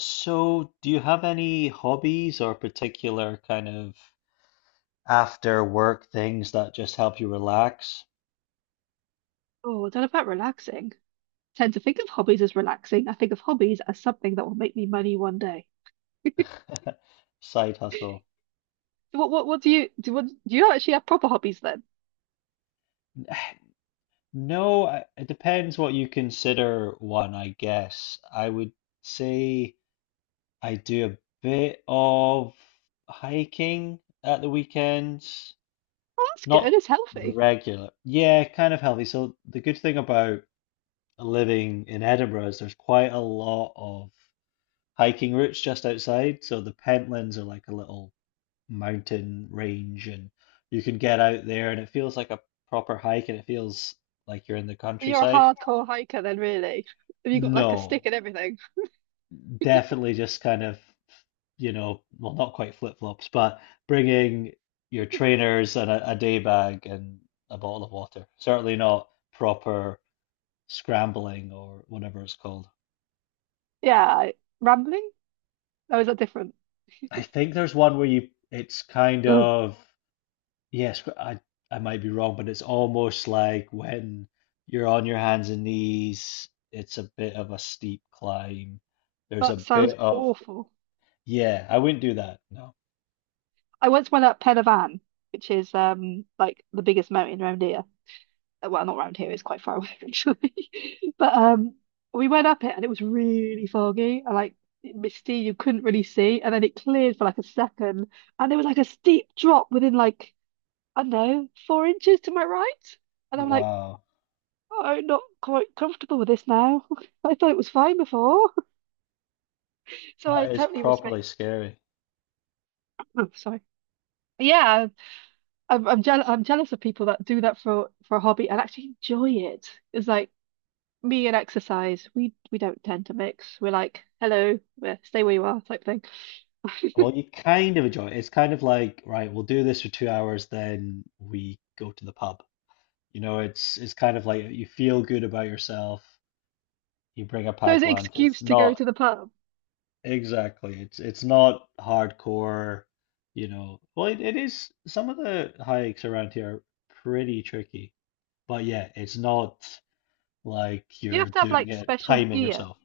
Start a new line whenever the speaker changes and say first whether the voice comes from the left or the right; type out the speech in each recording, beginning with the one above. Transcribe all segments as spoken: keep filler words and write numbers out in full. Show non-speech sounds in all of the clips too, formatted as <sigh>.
left: So, do you have any hobbies or particular kind of after work things that just help you relax?
right: Oh, don't know about relaxing. Tend to think of hobbies as relaxing. I think of hobbies as something that will make me money one day. <laughs>
left: <laughs> Side hustle.
right: So What what what do you do? What, do you actually have proper hobbies then?
left: No, I- it depends what you consider one, I guess. I would say I do a bit of hiking at the weekends,
right: Oh, that's good.
left: not
right: It's healthy.
left: regular. Yeah, kind of healthy. So the good thing about living in Edinburgh is there's quite a lot of hiking routes just outside. So the Pentlands are like a little mountain range, and you can get out there, and it feels like a proper hike, and it feels like you're in the
right: So You're a
left: countryside.
right: hardcore hiker then, really. Have you got like a stick
left: No,
right: and everything?
left: definitely just kind of, you know, well, not quite flip-flops, but bringing your trainers and a, a day bag and a bottle of water. Certainly not proper scrambling or whatever it's called.
right: Yeah, I- rambling? Oh, is that different? <clears throat>
left: I think there's one where you, it's kind of, yes, but I I might be wrong, but it's almost like when you're on your hands and knees, it's a bit of a steep climb. There's
right: That
left: a
right: sounds
left: bit of,
right: awful.
left: yeah, I wouldn't do that. No.
right: I once went up Pen y Fan, which is um like the biggest mountain around here. Well, not around here, it's quite far away actually. <laughs> But um we went up it and it was really foggy and like misty, you couldn't really see. And then it cleared for like a second, and there was like a steep drop within like, I don't know, four inches to my right. And I'm like,
left: Wow.
right: oh, I'm not quite comfortable with this now. <laughs> I thought it was fine before. <laughs> So I
left: That is
right: totally
left: properly
right: respect.
left: scary.
right: Oh, sorry. Yeah, I'm I'm jealous. I'm jealous of people that do that for for a hobby and actually enjoy it. It's like me and exercise, we we don't tend to mix. We're like, hello, yeah, stay where you are type thing.
left: Well, you kind of enjoy it. It's kind of like, right, we'll do this for two hours, then we go to the pub. You know, it's it's kind of like you feel good about yourself, you bring a
right: So
left: pack
right: it's an
left: lunch. It's
right: excuse to go
left: not.
right: to the pub.
left: Exactly. It's it's not hardcore, you know. Well, it, it is, some of the hikes around here are pretty tricky. But yeah, it's not like
right: Do you
left: you're
right: have to have
left: doing
right: like
left: it,
right: special
left: timing
right: gear?
left: yourself.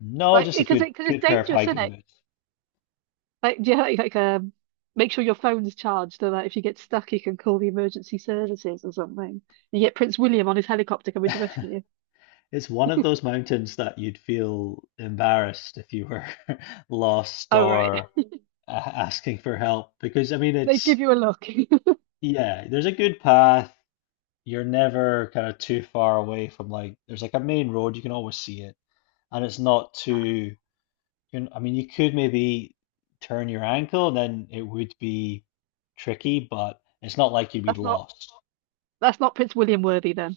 left: No,
right: Like,
left: just a
right: because it,
left: good
right: because it's
left: good pair of
right: dangerous, isn't
left: hiking
right: it?
left: boots.
right: Like, do you like, like, um, make sure your phone's charged so that if you get stuck, you can call the emergency services or something. You get Prince William on his helicopter coming to rescue
left: <laughs>
right: you.
left: It's one of those mountains that you'd feel embarrassed if you were <laughs> lost
right: Oh, right.
left: or
right: <laughs>
left: a- asking for help, because I mean,
right: They
left: it's,
right: give you a look. <laughs>
left: yeah, there's a good path. You're never kind of too far away from, like, there's like a main road, you can always see it, and it's not too, you know, I mean, you could maybe turn your ankle, then it would be tricky, but it's not like you'd be
right: That's not
left: lost.
right: that's not Prince William worthy then.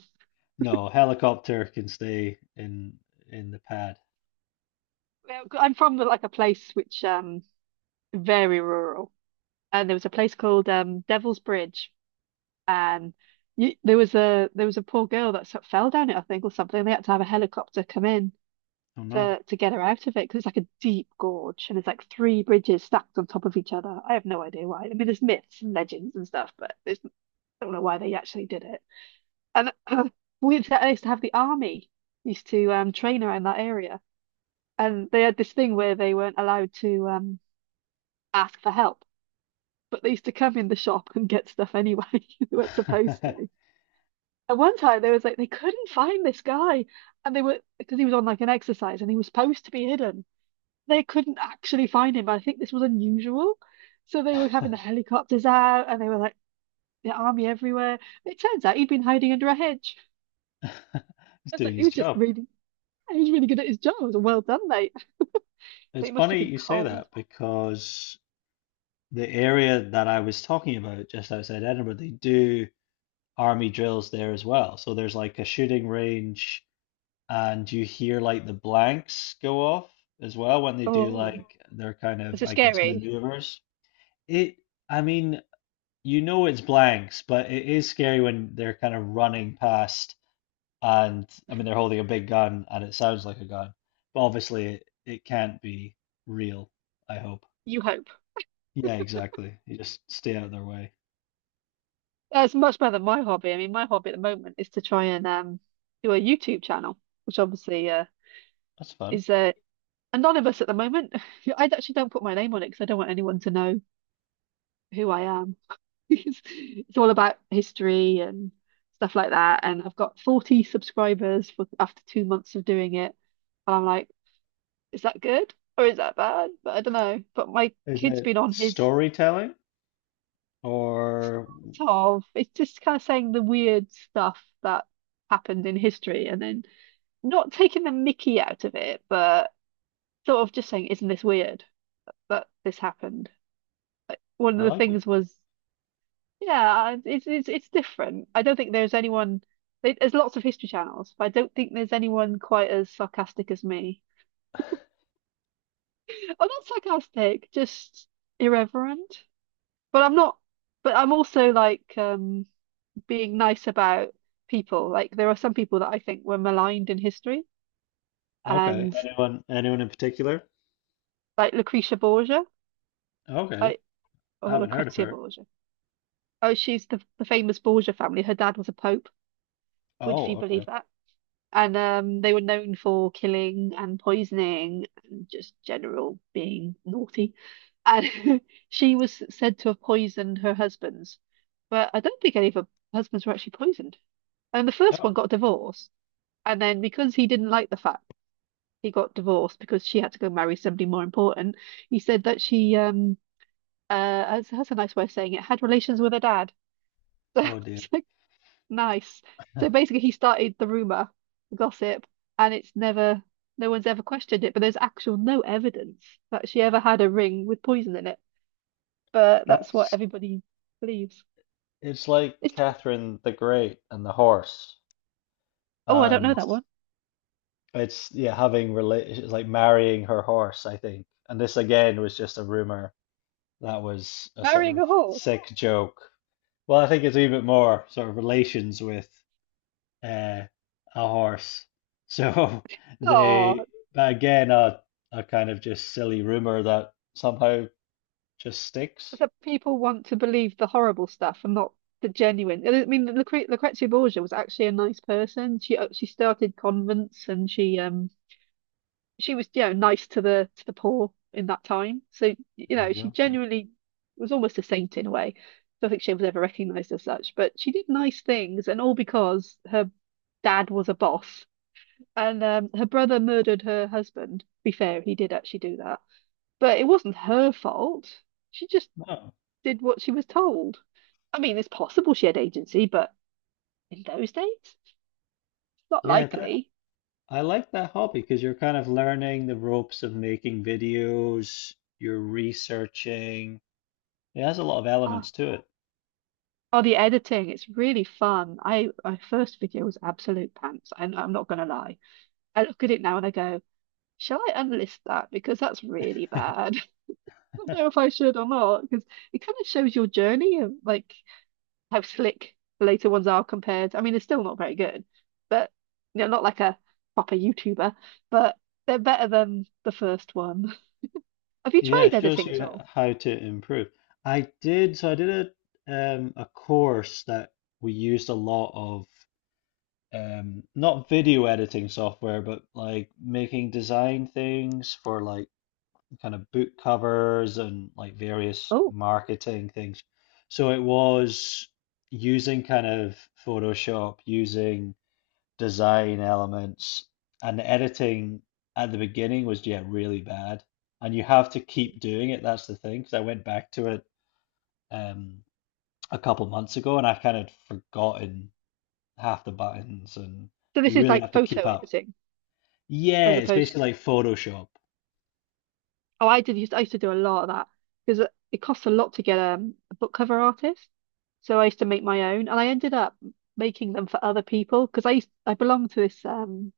left: No helicopter can stay in in the pad.
right: Well, I'm from like a place which um very rural. And there was a place called um, Devil's Bridge, and you, there was a there was a poor girl that sort of fell down it, I think, or something. They had to have a helicopter come in
left: Oh no.
right: to to get her out of it, because it's like a deep gorge, and it's like three bridges stacked on top of each other. I have no idea why. I mean, there's myths and legends and stuff, but there's, I don't know why they actually did it. And <laughs> uh, we used to used to have the army used to um, train around that area, and they had this thing where they weren't allowed to um, ask for help. But they used to come in the shop and get stuff anyway. <laughs> They weren't supposed to.
left: <laughs>
right: At one time, there was like they couldn't find this guy, and they were because he was on like an exercise and he was supposed to be hidden. They couldn't actually find him, but I think this was unusual. So they were having the helicopters out, and they were like the army everywhere. It turns out he'd been hiding under a hedge.
left: He's
right: I was
left: doing
right: like, he
left: his
right: was just
left: job.
right: really, he was really good at his job. I was like, well done, mate. <laughs> But
left: It's
right: it must have
left: funny
right: been
left: you say
right: cold.
left: that, because the area that I was talking about just outside Edinburgh, they do army drills there as well. So there's like a shooting range, and you hear like the blanks go off as well when they do
right: Oh,
left: like their kind
right: is
left: of,
right: it
left: I guess,
right: scary?
left: maneuvers. It, I mean, you know it's blanks, but it is scary when they're kind of running past, and I mean, they're holding a big gun, and it sounds like a gun, but obviously it, it can't be real, I hope.
right: You hope.
left: Yeah, exactly. You just stay out of their way.
right: Uh, It's much better than my hobby. I mean, my hobby at the moment is to try and um, do a YouTube channel, which obviously uh,
left: That's fun.
right: is uh, anonymous at the moment. <laughs> I actually don't put my name on it because I don't want anyone to know who I am. <laughs> It's, it's all about history and stuff like that. And I've got forty subscribers for after two months of doing it. And I'm like, is that good or is that bad? But I don't know. But my
left: Is
right: kid's
left: it
right: been on his
left: storytelling or
right: sort of, it's just kind of saying the weird stuff that happened in history, and then not taking the mickey out of it, but sort of just saying, isn't this weird? But this happened. One
left: I
right: of the
left: like it?
right: things was, yeah, it's it's it's different. I don't think there's anyone. there- There's lots of history channels, but I don't think there's anyone quite as sarcastic as me. I'm not sarcastic, just irreverent. But I'm not. But I'm also like um, being nice about people. Like there are some people that I think were maligned in history,
left: Okay.
right: and
left: Anyone anyone in particular?
right: like Lucretia Borgia,
left: Okay.
right: I
left: I
right: or
left: haven't heard of
right: Lucrezia
left: her.
right: Borgia. Oh, she's the, the famous Borgia family. Her dad was a pope. Would you
left: Oh,
right: believe
left: okay.
right: that? And um, they were known for killing and poisoning and just general being naughty. And <laughs> she was said to have poisoned her husbands, but I don't think any of her husbands were actually poisoned. And the first one
left: Oh.
right: got divorced. And then because he didn't like the fact he got divorced because she had to go marry somebody more important, he said that she um uh that's, that's a nice way of saying it, had relations with her dad. <laughs>
left: Oh dear.
right: So nice. So
left: <laughs>
right: basically, he started the rumor, the gossip, and it's never, no one's ever questioned it, but there's actual no evidence that she ever had a ring with poison in it. But that's what
left: That's
right: everybody believes.
left: it's like
right: It's,
left: Catherine the Great and the horse.
right: oh, I don't
left: And
right: know that one.
left: it's, yeah, having rela it's like marrying her horse, I think. And this again was just a rumor that was a sort
right: Marrying
left: of
right: a horse.
left: sick joke. Well, I think it's even more sort of relations with uh, a horse. So <laughs>
right: Oh,
left: they, but again, a a kind of just silly rumor that somehow just sticks.
right: so people want to believe the horrible stuff and not the genuine. I mean, Lucre Lucrezia Borgia was actually a nice person. She uh, she started convents and she um she was, you know, nice to the to the poor in that time. So, you know, she
left: Yeah. you
right: genuinely was almost a saint in a way. I don't think she was ever recognized as such, but she did nice things, and all because her dad was a boss, and um, her brother murdered her husband. To be fair, he did actually do that, but it wasn't her fault. She just
left: Oh,
right: did what she was told. I mean, it's possible she had agency, but in those days, not
left: yeah, that
right: likely.
left: I like that hobby, because you're kind of learning the ropes of making videos, you're researching. It has a lot of
right: Oh,
left: elements to
right: oh, the editing, it's really fun. I My first video was absolute pants. I'm, I'm not gonna lie. I look at it now and I go, shall I unlist that? Because that's really
left: it.
right: bad. <laughs> I don't
left: <laughs>
right: know if I should or not, because it kind of shows your journey of like how slick the later ones are compared. I mean, they're still not very good, but you know, not like a proper YouTuber, but they're better than the first one. <laughs> Have you
left: Yeah,
right: tried
left: it shows
right: editing at
left: you
right: all?
left: how to improve. I did, so I did a um a course that we used a lot of, um not video editing software, but like making design things for, like, kind of book covers and like various
right: Oh.
left: marketing things. So it was using kind of Photoshop, using design elements. And the editing at the beginning was, yeah, really bad, and you have to keep doing it. That's the thing, because I went back to it, um a couple months ago, and I've kind of forgotten half the buttons, and
right: So this
left: you
right: is
left: really have
right: like
left: to keep
right: photo
left: up.
right: editing
left: Yeah,
right: as
left: it's
right: opposed.
left: basically like Photoshop.
right: Oh, I did used I used to do a lot of that because it costs a lot to get um, a book cover artist. So I used to make my own, and I ended up making them for other people because I used, I belonged to this um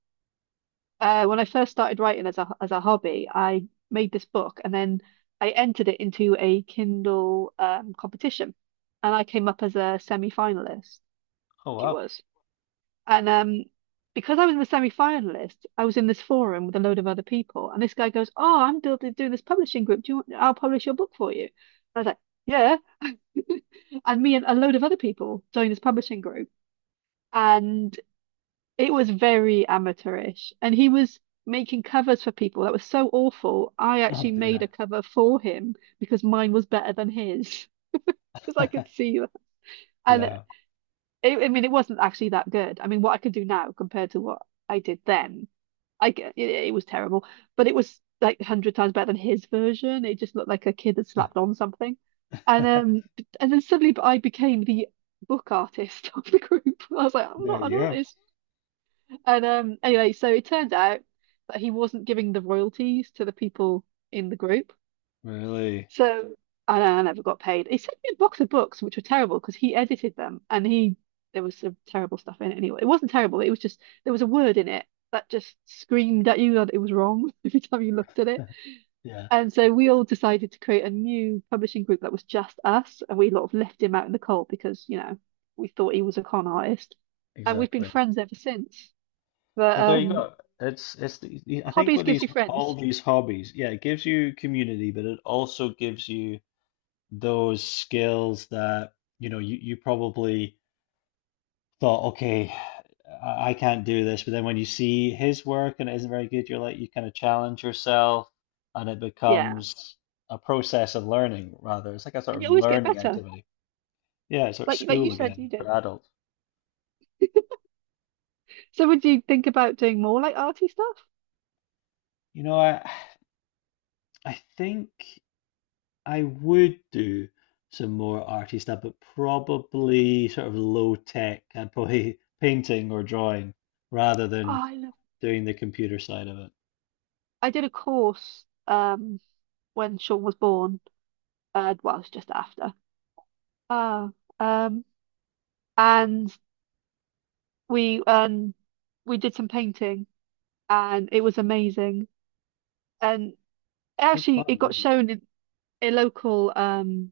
right: uh when I first started writing as a as a hobby, I made this book and then I entered it into a Kindle um competition, and I came up as a semi-finalist.
left: Oh
right: I It
left: wow.
right: was. And um, because I was in the semi-finalist, I was in this forum with a load of other people. And this guy goes, "Oh, I'm doing doing this publishing group. Do you want, I'll publish your book for you." I was like, "Yeah." <laughs> And me and a load of other people joined this publishing group, and it was very amateurish. And he was making covers for people that was so awful. I
left: Oh
right: actually made a
left: dear.
right: cover for him because mine was better than his, <laughs> because I could
left: <laughs>
right: see that. And
left: Yeah.
right: it, I mean, it wasn't actually that good. I mean, what I could do now compared to what I did then I g- it, it was terrible, but it was like a hundred times better than his version. It just looked like a kid had
left: <laughs>
right: slapped on something, and um, and then suddenly I became the book artist <laughs> of the group. I was like, I'm
left: There
right: not an
left: you go.
right: artist. And um, anyway, so it turned out that he wasn't giving the royalties to the people in the group,
left: Really.
right: so I, I never got paid. He sent me a box of books, which were terrible because he edited them and he there was some terrible stuff in it anyway. It wasn't terrible, it was just there was a word in it that just screamed at you that it was wrong <laughs> every time you looked at it.
left: <laughs> Yeah.
right: And so we all decided to create a new publishing group that was just us, and we sort of left him out in the cold because, you know, we thought he was a con artist. And we've been
left: Exactly.
right: friends ever since. But
left: Well, there you
right: um
left: go. It's it's the, the- I think,
right: Hobbies
left: with
right: gives
left: these,
right: you
left: all
right: friends.
left: these hobbies, yeah, it gives you community, but it also gives you those skills that, you know, you, you probably thought, okay, I I can't do this. But then when you see his work and it isn't very good, you're like, you kind of challenge yourself, and it
right: Yeah.
left: becomes a process of learning, rather. It's like a sort
right: And
left: of
right: you always get
left: learning
right: better.
left: activity. Yeah, it's sort of
right: Like like you
left: school
right: said
left: again
right: you
left: for
right: did.
left: adults.
right: So would you think about doing more like arty stuff?
left: You know, I I think I would do some more arty stuff, but probably sort of low tech. I'd probably <laughs> painting or drawing, rather
right: Oh,
left: than
right: I love
left: doing the computer side of it.
right: I did a course um when Sean was born. Uh, well it's just after. Oh, um and we um we did some painting and it was amazing. And
left: It's good
right: actually
left: fun,
right: it got
left: definitely.
right: shown in a local um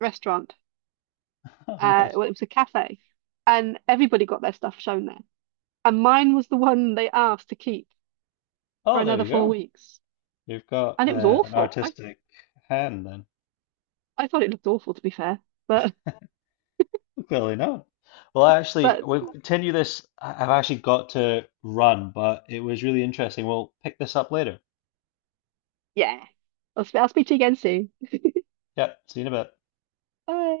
right: restaurant.
left: <laughs> Oh,
right: Uh,
left: nice.
right: well it was a cafe and everybody got their stuff shown there. And mine was the one they asked to keep for
left: Oh, there
right: another
left: you
right: four
left: go.
right: weeks.
left: You've got
right: And it was
left: uh, an
right: awful. I
left: artistic hand then.
right: I thought it looked awful to be fair. But
left: Clearly not. Well, actually,
right: But
left: we'll continue this. I- I've actually got to run, but it was really interesting. We'll pick this up later.
right: yeah, I'll, sp- I'll speak to you again soon.
left: Yep, see you in a bit.
right: Bye.